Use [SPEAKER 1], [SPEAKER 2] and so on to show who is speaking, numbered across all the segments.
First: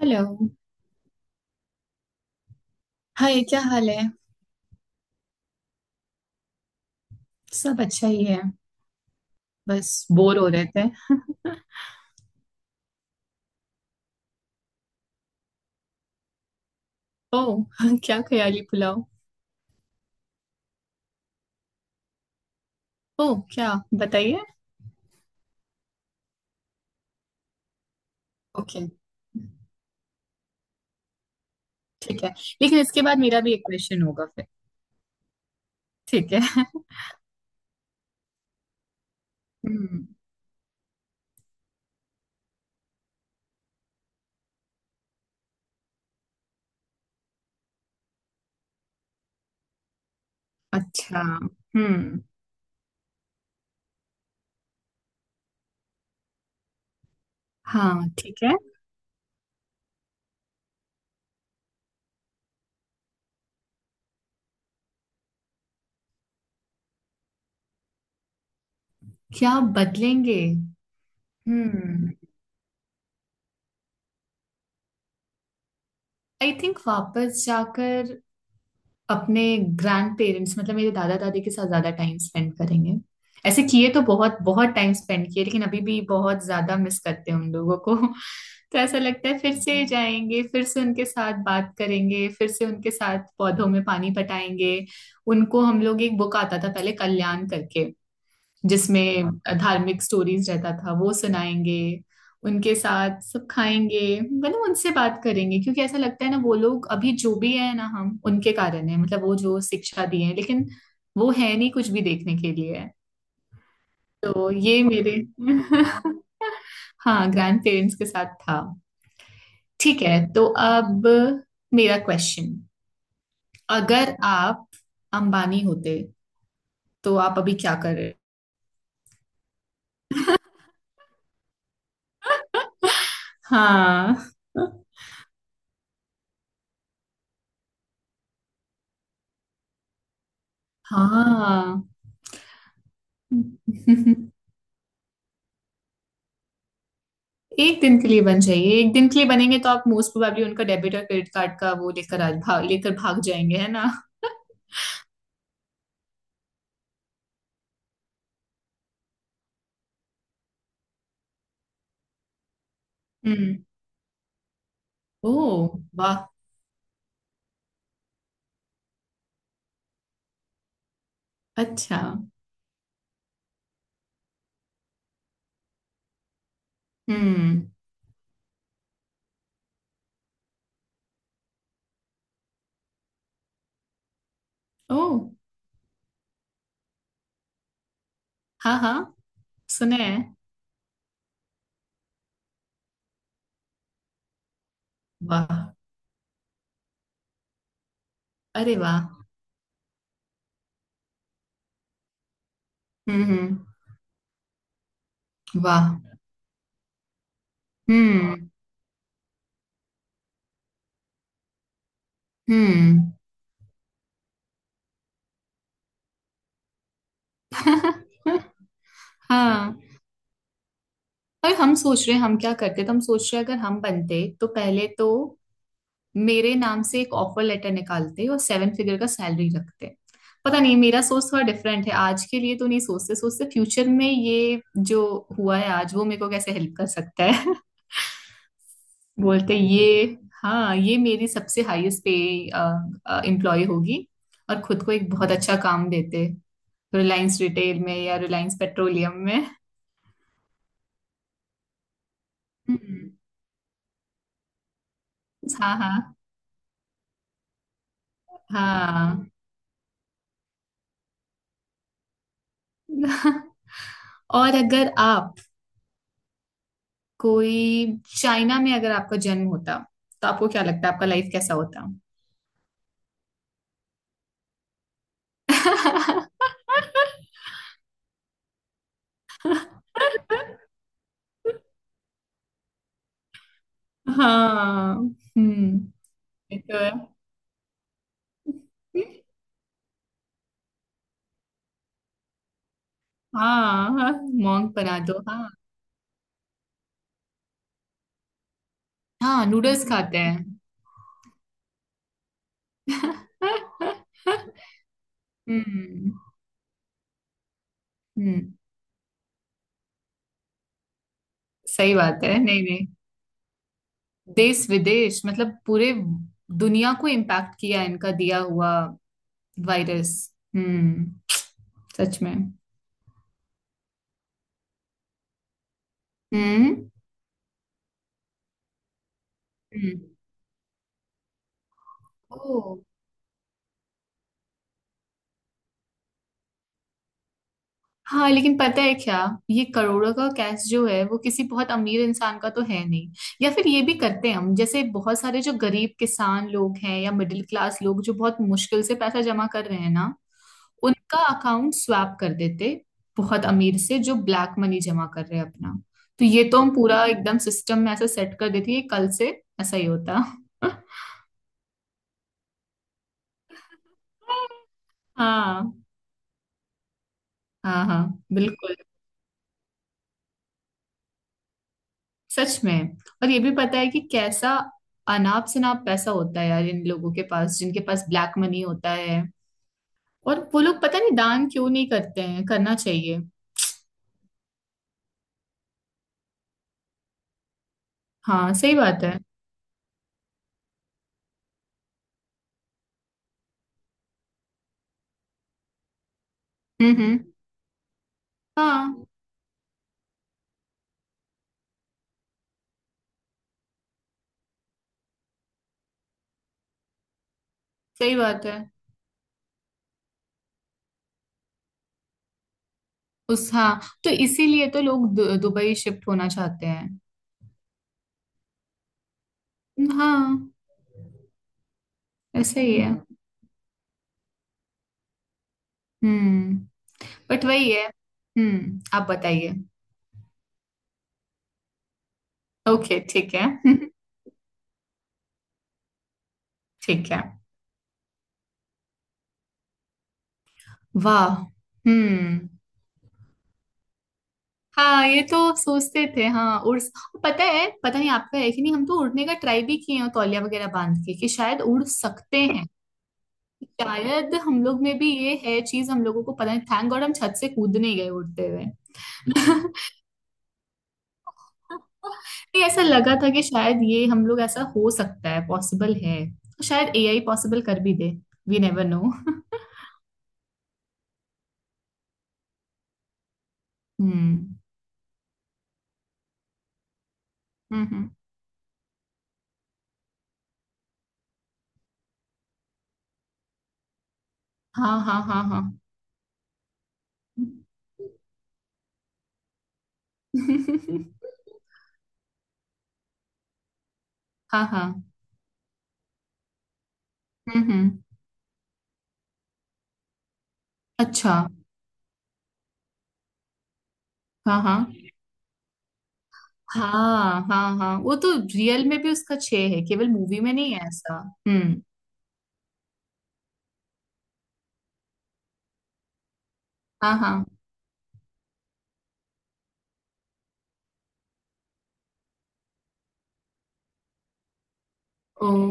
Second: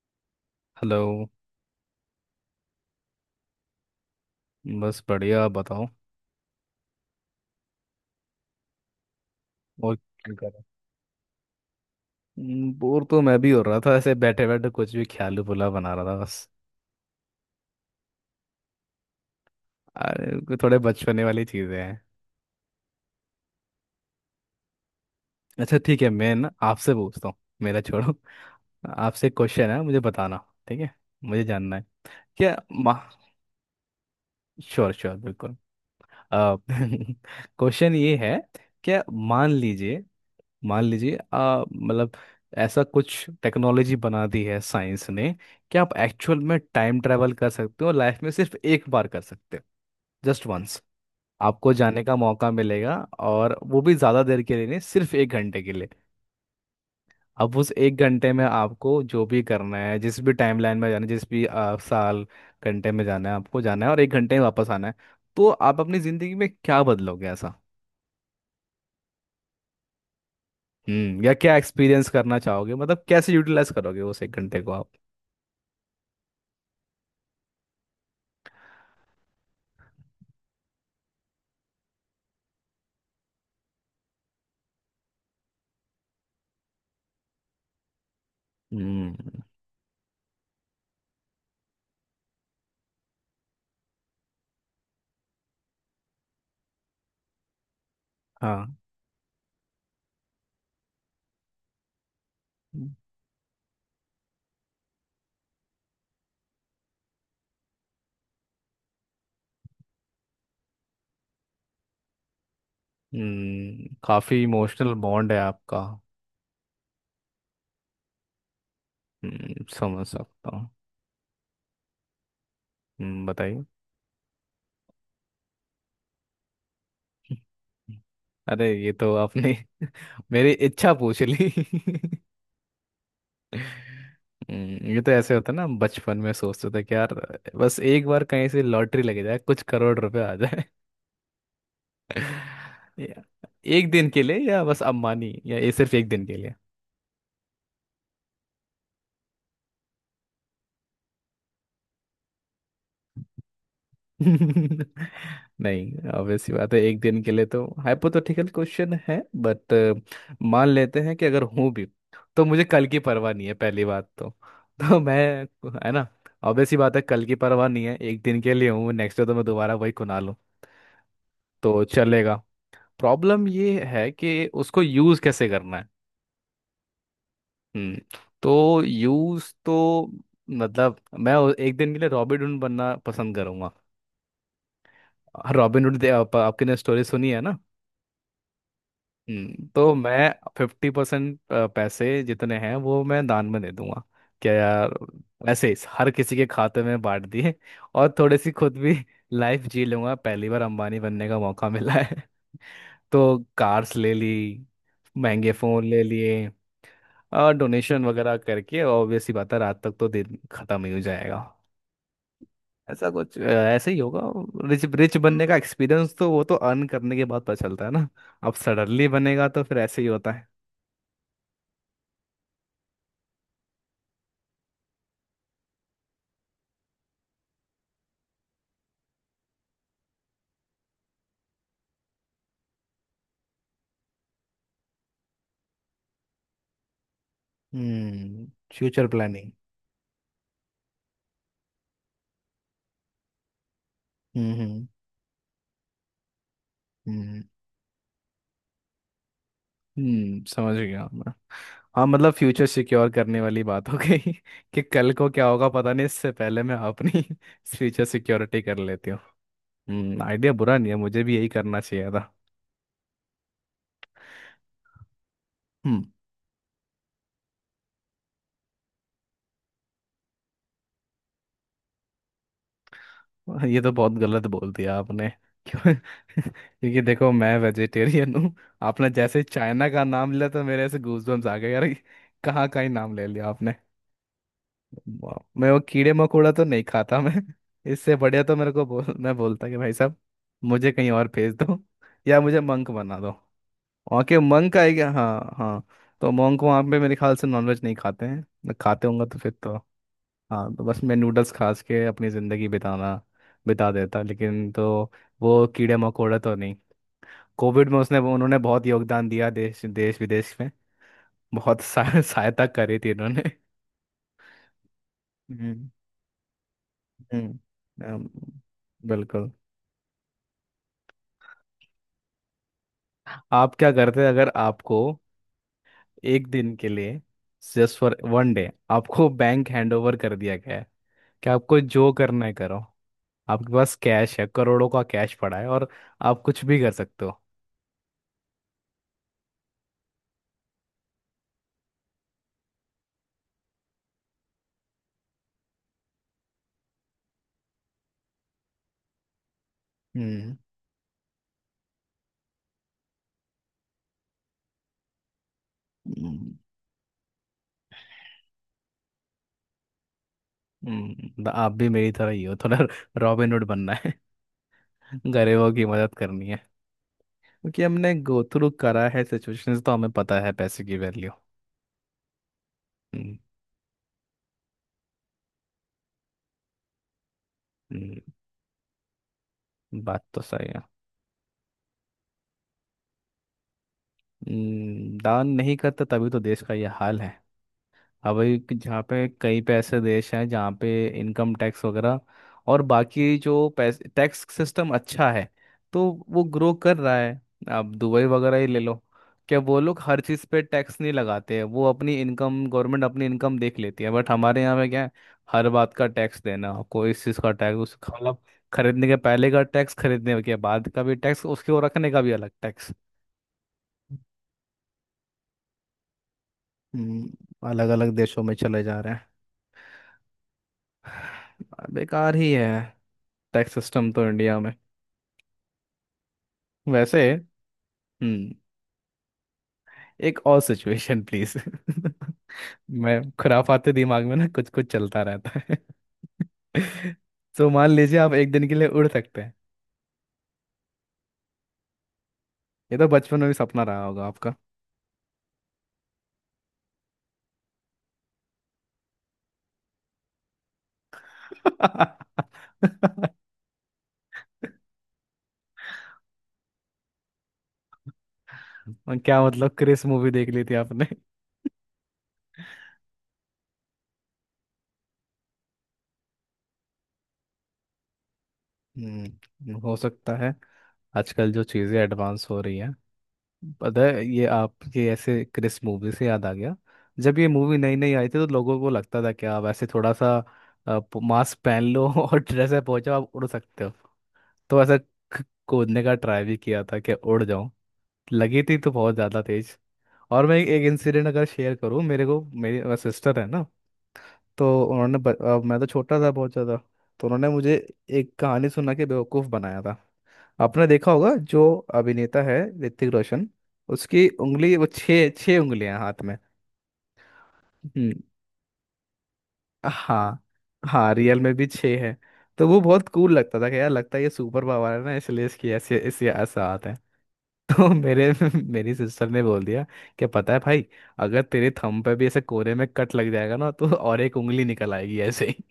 [SPEAKER 1] Hello.
[SPEAKER 2] Hello.
[SPEAKER 1] Hi, क्या हाल है?
[SPEAKER 2] बस बढ़िया, आप बताओ।
[SPEAKER 1] सब अच्छा ही है,
[SPEAKER 2] और
[SPEAKER 1] बस
[SPEAKER 2] क्या
[SPEAKER 1] बोर हो
[SPEAKER 2] कर
[SPEAKER 1] रहे थे।
[SPEAKER 2] रहे। बोर तो मैं भी हो रहा था, ऐसे बैठे बैठे कुछ भी ख्याल पुला बना रहा था बस।
[SPEAKER 1] ओह क्या ख्याली पुलाव?
[SPEAKER 2] अरे कोई थोड़े बचपने वाली चीज़ें हैं।
[SPEAKER 1] ओह, क्या? बताइए।
[SPEAKER 2] अच्छा ठीक है, मैं ना आपसे पूछता हूँ। मेरा छोड़ो।
[SPEAKER 1] ओके,
[SPEAKER 2] आपसे क्वेश्चन है, मुझे बताना। ठीक है। मुझे जानना है
[SPEAKER 1] ठीक है।
[SPEAKER 2] क्या।
[SPEAKER 1] लेकिन
[SPEAKER 2] माँ।
[SPEAKER 1] इसके बाद मेरा भी एक क्वेश्चन होगा फिर।
[SPEAKER 2] श्योर श्योर बिल्कुल।
[SPEAKER 1] ठीक है
[SPEAKER 2] क्वेश्चन ये है क्या। मान लीजिए
[SPEAKER 1] हम्म।
[SPEAKER 2] मान लीजिए आ मतलब ऐसा कुछ टेक्नोलॉजी बना दी है साइंस ने कि आप एक्चुअल में टाइम ट्रैवल कर सकते हो। लाइफ में सिर्फ एक बार कर सकते हो। Just once.
[SPEAKER 1] अच्छा,
[SPEAKER 2] आपको जाने का
[SPEAKER 1] हम्म।
[SPEAKER 2] मौका मिलेगा, और वो भी ज़्यादा देर के लिए नहीं, सिर्फ एक घंटे के लिए। अब उस एक
[SPEAKER 1] हाँ,
[SPEAKER 2] घंटे
[SPEAKER 1] ठीक
[SPEAKER 2] में
[SPEAKER 1] है।
[SPEAKER 2] आपको जो भी करना है, जिस भी टाइमलाइन में जाना है, जिस भी साल घंटे में जाना है, आपको जाना है और एक घंटे में वापस आना है। तो आप अपनी ज़िंदगी में क्या बदलोगे ऐसा।
[SPEAKER 1] क्या बदलेंगे?
[SPEAKER 2] या क्या एक्सपीरियंस
[SPEAKER 1] हम्म
[SPEAKER 2] करना चाहोगे, मतलब कैसे यूटिलाइज करोगे उस एक घंटे को।
[SPEAKER 1] आई थिंक वापस जाकर अपने ग्रैंड पेरेंट्स, मतलब मेरे दादा दादी के साथ ज्यादा टाइम स्पेंड करेंगे। ऐसे किए तो बहुत बहुत टाइम स्पेंड किए, लेकिन अभी भी बहुत ज्यादा मिस करते हैं उन लोगों को तो ऐसा
[SPEAKER 2] हम्म।
[SPEAKER 1] लगता है, फिर से जाएंगे, फिर से उनके साथ बात करेंगे, फिर से उनके साथ पौधों में पानी पटाएंगे। उनको, हम लोग एक बुक आता था पहले, कल्याण करके,
[SPEAKER 2] हाँ।
[SPEAKER 1] जिसमें हाँ धार्मिक स्टोरीज रहता था, वो सुनाएंगे। उनके साथ सब खाएंगे, मतलब उनसे बात करेंगे। क्योंकि ऐसा लगता है ना, वो लोग अभी जो भी है ना, हम उनके कारण है, मतलब वो जो शिक्षा दी है। लेकिन वो है नहीं कुछ भी देखने के लिए।
[SPEAKER 2] काफी
[SPEAKER 1] तो ये
[SPEAKER 2] इमोशनल
[SPEAKER 1] मेरे
[SPEAKER 2] बॉन्ड है आपका।
[SPEAKER 1] हाँ ग्रैंड पेरेंट्स के साथ था। ठीक
[SPEAKER 2] समझ
[SPEAKER 1] है, तो
[SPEAKER 2] सकता हूँ।
[SPEAKER 1] अब मेरा क्वेश्चन।
[SPEAKER 2] बताइए।
[SPEAKER 1] अगर आप अंबानी होते तो आप अभी क्या कर रहे?
[SPEAKER 2] अरे ये तो आपने मेरी इच्छा पूछ ली।
[SPEAKER 1] हाँ।
[SPEAKER 2] ये तो ऐसे होता है ना, बचपन में सोचते थे कि यार बस एक बार कहीं से लॉटरी लग जाए, कुछ करोड़ रुपए आ जाए।
[SPEAKER 1] हाँ
[SPEAKER 2] या एक दिन के लिए, या बस अम्बानी, या ये सिर्फ एक दिन के
[SPEAKER 1] एक दिन के लिए बन जाइए, एक दिन के लिए बनेंगे तो आप मोस्ट प्रोबेबली उनका डेबिट और क्रेडिट कार्ड का वो लेकर, आज भाग लेकर भाग जाएंगे, है ना।
[SPEAKER 2] लिए। नहीं, ऑब्वियस सी बात है, एक दिन के लिए तो हाइपोथेटिकल क्वेश्चन है। बट मान लेते हैं कि अगर हूं भी, तो मुझे कल की परवाह नहीं है
[SPEAKER 1] हम्म।
[SPEAKER 2] पहली बात तो। तो मैं,
[SPEAKER 1] ओ,
[SPEAKER 2] है ना,
[SPEAKER 1] वाह।
[SPEAKER 2] ऑब्वियस सी बात है, कल की परवाह नहीं है, एक दिन के लिए हूँ, नेक्स्ट डे तो मैं दोबारा वही खुना लूँ। तो
[SPEAKER 1] अच्छा।
[SPEAKER 2] चलेगा। प्रॉब्लम ये है कि उसको यूज़ कैसे करना है।
[SPEAKER 1] हम्म।
[SPEAKER 2] हम्म। तो यूज़ तो, मतलब मैं एक दिन के लिए रॉबिन हुड बनना पसंद करूंगा।
[SPEAKER 1] ओ।
[SPEAKER 2] Robin Hood. आपने स्टोरी सुनी है ना।
[SPEAKER 1] हाँ हाँ,
[SPEAKER 2] तो
[SPEAKER 1] सुने
[SPEAKER 2] मैं
[SPEAKER 1] हैं।
[SPEAKER 2] 50% पैसे जितने हैं वो मैं दान में दे दूंगा। क्या यार। ऐसे ही
[SPEAKER 1] वाह।
[SPEAKER 2] हर किसी के खाते में बांट दिए, और थोड़ी सी खुद
[SPEAKER 1] अरे
[SPEAKER 2] भी
[SPEAKER 1] वाह।
[SPEAKER 2] लाइफ जी लूंगा। पहली बार अंबानी बनने का मौका मिला है।
[SPEAKER 1] हम्म,
[SPEAKER 2] तो
[SPEAKER 1] हम्म।
[SPEAKER 2] कार्स ले ली, महंगे फोन
[SPEAKER 1] वाह।
[SPEAKER 2] ले लिए, और डोनेशन वगैरह
[SPEAKER 1] हम्म
[SPEAKER 2] करके। ऑब्वियस ही बात है रात तक तो दिन खत्म ही हो जाएगा। ऐसे ही होगा। रिच रिच बनने का एक्सपीरियंस तो, वो तो अर्न करने के बाद पता चलता है ना।
[SPEAKER 1] हम्म
[SPEAKER 2] अब सडनली बनेगा तो फिर
[SPEAKER 1] हाँ।
[SPEAKER 2] ऐसे ही होता है।
[SPEAKER 1] पर हम सोच रहे हैं हम क्या करते, तो हम सोच रहे हैं, अगर हम बनते तो पहले तो मेरे नाम से एक ऑफर लेटर निकालते और सेवन फिगर का सैलरी रखते। पता नहीं मेरा सोच थोड़ा डिफरेंट है, आज के लिए तो नहीं सोचते, सोचते फ्यूचर में। ये जो हुआ है आज, वो मेरे को कैसे हेल्प कर सकता है।
[SPEAKER 2] हम्म फ्यूचर प्लानिंग।
[SPEAKER 1] बोलते ये, हाँ, ये मेरी सबसे हाईएस्ट पे एम्प्लॉय होगी।
[SPEAKER 2] हम्म,
[SPEAKER 1] और खुद
[SPEAKER 2] हम्म।
[SPEAKER 1] को एक बहुत अच्छा काम देते, रिलायंस
[SPEAKER 2] हम्म
[SPEAKER 1] रिटेल में या रिलायंस पेट्रोलियम में।
[SPEAKER 2] समझ गया मैं। हाँ मतलब फ्यूचर सिक्योर
[SPEAKER 1] हम्म,
[SPEAKER 2] करने वाली बात हो गई कि कल को क्या होगा
[SPEAKER 1] हाँ
[SPEAKER 2] पता नहीं,
[SPEAKER 1] हाँ
[SPEAKER 2] इससे पहले मैं अपनी फ्यूचर सिक्योरिटी कर लेती हूँ।
[SPEAKER 1] हाँ
[SPEAKER 2] आइडिया बुरा नहीं है, मुझे भी यही करना चाहिए था।
[SPEAKER 1] और अगर आप
[SPEAKER 2] हम्म
[SPEAKER 1] कोई, चाइना में अगर आपका जन्म होता तो आपको क्या लगता है आपका लाइफ कैसा होता?
[SPEAKER 2] ये तो बहुत गलत बोल दिया आपने। क्यों? क्योंकि देखो मैं वेजिटेरियन हूँ। आपने जैसे चाइना का नाम लिया तो मेरे ऐसे गूजबम्स आ गए यार। कहाँ का ही नाम ले लिया आपने।
[SPEAKER 1] हाँ।
[SPEAKER 2] वाह, मैं
[SPEAKER 1] हम्म,
[SPEAKER 2] वो कीड़े मकोड़ा
[SPEAKER 1] ये
[SPEAKER 2] तो
[SPEAKER 1] तो
[SPEAKER 2] नहीं
[SPEAKER 1] है।
[SPEAKER 2] खाता मैं। इससे बढ़िया तो मेरे को बोल, मैं बोलता कि भाई साहब मुझे कहीं और भेज दो, या मुझे मंक बना दो।
[SPEAKER 1] हाँ हाँ,
[SPEAKER 2] वहाँ के
[SPEAKER 1] मोंग
[SPEAKER 2] मंक
[SPEAKER 1] बना
[SPEAKER 2] आएगा,
[SPEAKER 1] दो, हाँ।
[SPEAKER 2] हाँ हाँ। तो मंक वहाँ पे मेरे ख्याल से नॉनवेज नहीं खाते हैं। मैं खाते होंगे तो
[SPEAKER 1] हाँ,
[SPEAKER 2] फिर तो,
[SPEAKER 1] नूडल्स खाते हैं।
[SPEAKER 2] हाँ, तो बस मैं नूडल्स खा के अपनी ज़िंदगी बिताना, बिता देता। लेकिन तो वो कीड़े
[SPEAKER 1] हम्म
[SPEAKER 2] मकोड़े तो नहीं। कोविड में उसने
[SPEAKER 1] हम्म।
[SPEAKER 2] उन्होंने बहुत योगदान दिया देश देश विदेश में। बहुत
[SPEAKER 1] सही बात है, नहीं
[SPEAKER 2] सहायता
[SPEAKER 1] नहीं।
[SPEAKER 2] करी थी इन्होंने।
[SPEAKER 1] देश विदेश मतलब
[SPEAKER 2] हम्म,
[SPEAKER 1] पूरे दुनिया को इम्पैक्ट
[SPEAKER 2] हम्म।
[SPEAKER 1] किया इनका
[SPEAKER 2] अम,
[SPEAKER 1] दिया हुआ
[SPEAKER 2] बिल्कुल।
[SPEAKER 1] वायरस। हम्म, सच में।
[SPEAKER 2] आप क्या करते अगर आपको एक दिन
[SPEAKER 1] हम्म।
[SPEAKER 2] के लिए, जस्ट फॉर वन डे, आपको बैंक
[SPEAKER 1] हम्म।
[SPEAKER 2] हैंडओवर कर दिया गया है कि आपको जो करना है
[SPEAKER 1] ओह।
[SPEAKER 2] करो। आपके पास कैश है, करोड़ों का कैश पड़ा है, और आप कुछ भी कर सकते हो।
[SPEAKER 1] हाँ, लेकिन पता है क्या, ये करोड़ों का कैश जो है वो किसी बहुत अमीर इंसान का तो है नहीं। या फिर ये भी करते हैं, हम जैसे बहुत सारे जो गरीब किसान लोग हैं या मिडिल क्लास लोग जो बहुत मुश्किल से पैसा जमा कर रहे हैं ना,
[SPEAKER 2] हम्म,
[SPEAKER 1] उनका अकाउंट स्वैप कर देते बहुत अमीर से जो ब्लैक मनी जमा कर रहे हैं अपना। तो ये
[SPEAKER 2] हम्म,
[SPEAKER 1] तो हम पूरा एकदम सिस्टम में ऐसा सेट कर देते हैं कि कल से ऐसा ही होता
[SPEAKER 2] हम्म। तो आप भी मेरी तरह ही हो थोड़ा। रॉबिनहुड बनना है, गरीबों
[SPEAKER 1] हाँ
[SPEAKER 2] की मदद करनी है। क्योंकि
[SPEAKER 1] हाँ, हाँ
[SPEAKER 2] हमने गो थ्रू
[SPEAKER 1] बिल्कुल,
[SPEAKER 2] करा है सिचुएशंस, तो हमें पता है पैसे की वैल्यू।
[SPEAKER 1] सच में। और
[SPEAKER 2] हम्म,
[SPEAKER 1] ये भी पता है कि कैसा अनाप शनाप पैसा होता है यार इन लोगों के पास, जिनके पास
[SPEAKER 2] हम्म,
[SPEAKER 1] ब्लैक मनी होता है।
[SPEAKER 2] बात तो
[SPEAKER 1] और वो
[SPEAKER 2] सही
[SPEAKER 1] लोग
[SPEAKER 2] है।
[SPEAKER 1] पता नहीं दान क्यों नहीं करते हैं, करना चाहिए।
[SPEAKER 2] दान नहीं करता तभी तो देश का ये हाल है। अब
[SPEAKER 1] हाँ,
[SPEAKER 2] एक
[SPEAKER 1] सही
[SPEAKER 2] जहाँ
[SPEAKER 1] बात है।
[SPEAKER 2] पे, कई पे ऐसे देश हैं जहाँ पे इनकम टैक्स वगैरह और बाकी जो पैसे, टैक्स सिस्टम अच्छा है, तो वो ग्रो
[SPEAKER 1] हम्म।
[SPEAKER 2] कर रहा
[SPEAKER 1] हम्म।
[SPEAKER 2] है। आप दुबई वगैरह ही ले लो।
[SPEAKER 1] हाँ
[SPEAKER 2] क्या वो लोग हर चीज़ पे टैक्स नहीं लगाते हैं। वो अपनी इनकम, गवर्नमेंट अपनी इनकम देख लेती है, बट हमारे यहाँ पे क्या है, हर बात का टैक्स देना। कोई इस चीज़ का टैक्स, उस
[SPEAKER 1] सही
[SPEAKER 2] मतलब
[SPEAKER 1] बात है।
[SPEAKER 2] खरीदने के पहले का टैक्स, खरीदने के बाद का भी टैक्स, उसके वो रखने का भी अलग टैक्स।
[SPEAKER 1] उस, हाँ, तो इसीलिए तो लोग दुबई शिफ्ट होना चाहते हैं।
[SPEAKER 2] अलग अलग देशों में चले जा रहे हैं।
[SPEAKER 1] हाँ,
[SPEAKER 2] बेकार ही
[SPEAKER 1] ऐसा
[SPEAKER 2] है
[SPEAKER 1] ही है।
[SPEAKER 2] टैक्स सिस्टम तो इंडिया में
[SPEAKER 1] हम्म,
[SPEAKER 2] वैसे।
[SPEAKER 1] बट वही है।
[SPEAKER 2] हम्म
[SPEAKER 1] हम्म, आप बताइए।
[SPEAKER 2] एक और सिचुएशन प्लीज।
[SPEAKER 1] ओके,
[SPEAKER 2] मैं,
[SPEAKER 1] ठीक है
[SPEAKER 2] खुराफाते दिमाग में ना कुछ कुछ चलता रहता है।
[SPEAKER 1] ठीक है।
[SPEAKER 2] तो मान लीजिए आप एक दिन के लिए उड़ सकते हैं।
[SPEAKER 1] वाह। हम्म।
[SPEAKER 2] ये तो बचपन में भी सपना रहा होगा आपका।
[SPEAKER 1] हाँ, ये तो सोचते थे, हाँ, उड़, पता है, पता नहीं आपका है कि नहीं, हम तो उड़ने का ट्राई भी किए हैं तौलिया वगैरह बांध के, कि शायद उड़ सकते हैं। शायद हम लोग में भी ये है चीज, हम लोगों को पता नहीं, थैंक गॉड हम छत से कूद नहीं गए उड़ते हुए।
[SPEAKER 2] और क्या, मतलब क्रिस मूवी देख ली थी आपने।
[SPEAKER 1] नहीं, ऐसा लगा था कि शायद ये हम लोग, ऐसा हो सकता है, पॉसिबल है। शायद एआई पॉसिबल कर भी दे। वी नेवर नो
[SPEAKER 2] हो सकता है, आजकल जो चीज़ें एडवांस हो रही हैं। पता है, ये
[SPEAKER 1] हम्म
[SPEAKER 2] आपके ऐसे क्रिस मूवी से याद आ गया। जब ये मूवी नई
[SPEAKER 1] हम्म।
[SPEAKER 2] नई आई थी तो लोगों को लगता था कि आप ऐसे थोड़ा सा मास्क पहन लो और ड्रेस में पहुंचो, आप उड़ सकते हो। तो
[SPEAKER 1] हाँ
[SPEAKER 2] ऐसा
[SPEAKER 1] हाँ हाँ हाँ
[SPEAKER 2] कूदने का ट्राई भी किया था कि उड़ जाऊं। लगी थी तो बहुत ज़्यादा तेज। और मैं एक इंसिडेंट अगर शेयर करूं, मेरे को, मेरी सिस्टर है ना,
[SPEAKER 1] हाँ
[SPEAKER 2] तो
[SPEAKER 1] हाँ।
[SPEAKER 2] उन्होंने अब मैं तो छोटा था बहुत ज़्यादा, तो उन्होंने मुझे
[SPEAKER 1] हम्म।
[SPEAKER 2] एक कहानी सुना के बेवकूफ़ बनाया था। आपने देखा
[SPEAKER 1] अच्छा।
[SPEAKER 2] होगा जो अभिनेता है, ऋतिक रोशन, उसकी
[SPEAKER 1] हाँ
[SPEAKER 2] उंगली, वो
[SPEAKER 1] हाँ
[SPEAKER 2] छः छः उंगलियां हाथ में।
[SPEAKER 1] हाँ हाँ, हाँ
[SPEAKER 2] हम्म,
[SPEAKER 1] वो तो रियल में भी उसका छह है, केवल मूवी
[SPEAKER 2] हाँ
[SPEAKER 1] में नहीं है
[SPEAKER 2] हाँ,
[SPEAKER 1] ऐसा।
[SPEAKER 2] रियल में भी
[SPEAKER 1] हम्म।
[SPEAKER 2] छः है। तो वो बहुत कूल लगता था कि यार, लगता है ये सुपर पावर है ना इसलिए इसकी ऐसे ऐसे ऐसा आता है।
[SPEAKER 1] हाँ हाँ।
[SPEAKER 2] तो मेरे मेरी सिस्टर ने बोल दिया कि पता है भाई, अगर तेरे थंब पे भी ऐसे कोने में कट लग जाएगा ना, तो और एक उंगली निकल आएगी ऐसे
[SPEAKER 1] ओ,
[SPEAKER 2] ही।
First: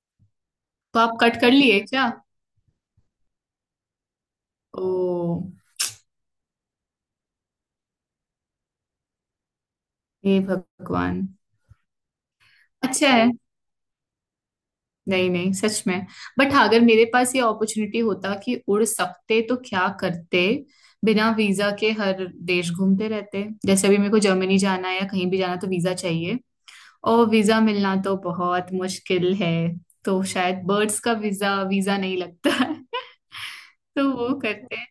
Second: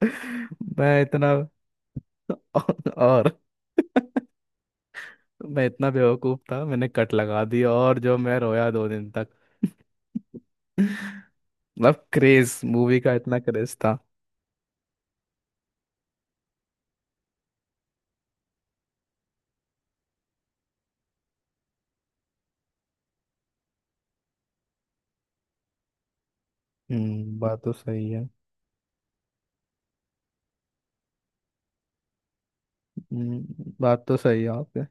[SPEAKER 1] तो
[SPEAKER 2] मैं
[SPEAKER 1] आप
[SPEAKER 2] इतना
[SPEAKER 1] कट कर लिए क्या?
[SPEAKER 2] और
[SPEAKER 1] ओ,
[SPEAKER 2] मैं इतना बेवकूफ था, मैंने कट लगा दिया, और जो मैं रोया 2 दिन तक।
[SPEAKER 1] हे भगवान।
[SPEAKER 2] मतलब क्रेज मूवी
[SPEAKER 1] अच्छा
[SPEAKER 2] का
[SPEAKER 1] है।
[SPEAKER 2] इतना क्रेज था।
[SPEAKER 1] नहीं नहीं, सच में। बट हाँ, अगर मेरे पास ये अपॉर्चुनिटी होता कि उड़ सकते तो क्या करते। बिना वीजा के हर देश घूमते रहते, जैसे अभी मेरे को जर्मनी जाना है या कहीं भी जाना तो वीजा चाहिए। और
[SPEAKER 2] बात
[SPEAKER 1] वीजा
[SPEAKER 2] तो
[SPEAKER 1] मिलना
[SPEAKER 2] सही
[SPEAKER 1] तो
[SPEAKER 2] है।
[SPEAKER 1] बहुत मुश्किल है। तो शायद बर्ड्स का वीजा वीजा नहीं लगता है।
[SPEAKER 2] बात
[SPEAKER 1] तो
[SPEAKER 2] तो
[SPEAKER 1] वो
[SPEAKER 2] सही है
[SPEAKER 1] करते
[SPEAKER 2] आपके।
[SPEAKER 1] हैं।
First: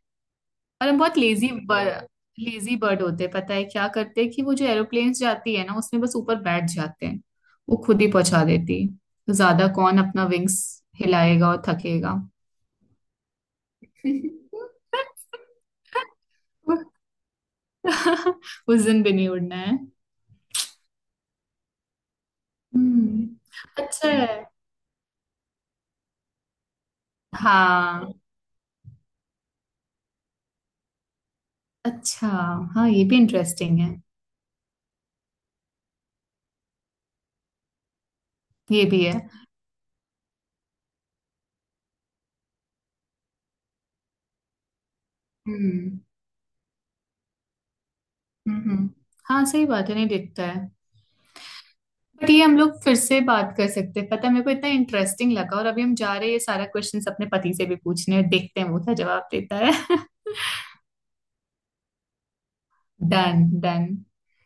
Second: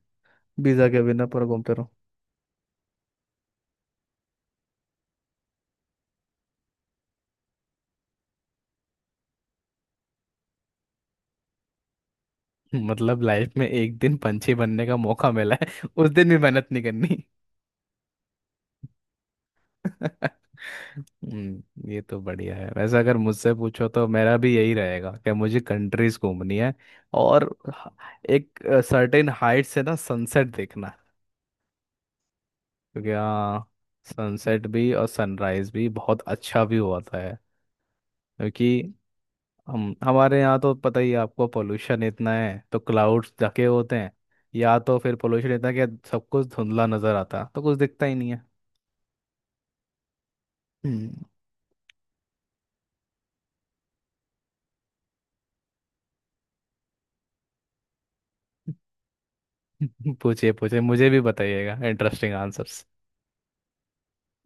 [SPEAKER 2] वीजा
[SPEAKER 1] और हम
[SPEAKER 2] के
[SPEAKER 1] बहुत
[SPEAKER 2] बिना पर
[SPEAKER 1] लेजी,
[SPEAKER 2] घूमते रहो।
[SPEAKER 1] हाँ, लेजी बर्ड होते हैं, पता है क्या करते हैं कि वो जो एरोप्लेन जाती है ना, उसमें बस ऊपर बैठ जाते हैं, वो खुद ही पहुंचा देती है। तो ज्यादा कौन अपना विंग्स हिलाएगा और थकेगा।
[SPEAKER 2] मतलब लाइफ में एक दिन पंछी बनने का मौका मिला है, उस दिन भी मेहनत नहीं करनी।
[SPEAKER 1] उस दिन भी नहीं उड़ना है।
[SPEAKER 2] ये तो बढ़िया है। वैसे अगर मुझसे
[SPEAKER 1] हम्म,
[SPEAKER 2] पूछो तो
[SPEAKER 1] अच्छा
[SPEAKER 2] मेरा
[SPEAKER 1] है।
[SPEAKER 2] भी यही रहेगा कि मुझे कंट्रीज घूमनी है और
[SPEAKER 1] हाँ,
[SPEAKER 2] एक सर्टेन हाइट से ना सनसेट देखना।
[SPEAKER 1] अच्छा, हाँ ये
[SPEAKER 2] क्योंकि
[SPEAKER 1] भी
[SPEAKER 2] हाँ,
[SPEAKER 1] इंटरेस्टिंग है।
[SPEAKER 2] सनसेट भी और सनराइज भी बहुत अच्छा व्यू होता है।
[SPEAKER 1] ये
[SPEAKER 2] क्योंकि
[SPEAKER 1] भी है।
[SPEAKER 2] हम हमारे यहाँ तो पता ही है आपको, पोल्यूशन इतना है तो क्लाउड्स ढके होते हैं। या तो फिर पोल्यूशन इतना
[SPEAKER 1] हम्म,
[SPEAKER 2] कि सब कुछ धुंधला नजर आता, तो कुछ दिखता ही नहीं है।
[SPEAKER 1] हम्म। हम्म। हाँ सही बात है, नहीं दिखता है।
[SPEAKER 2] हम्म।
[SPEAKER 1] बट ये हम लोग फिर से बात कर सकते हैं, पता है, मेरे को इतना इंटरेस्टिंग लगा और अभी हम जा रहे हैं ये सारा क्वेश्चंस अपने पति से भी पूछने, और देखते हैं वो क्या जवाब देता है
[SPEAKER 2] पूछिए पूछिए, मुझे भी बताइएगा interesting answers.
[SPEAKER 1] Done done.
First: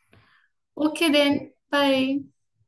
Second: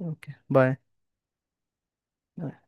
[SPEAKER 2] Okay bye.
[SPEAKER 1] Okay then, bye.
[SPEAKER 2] Nice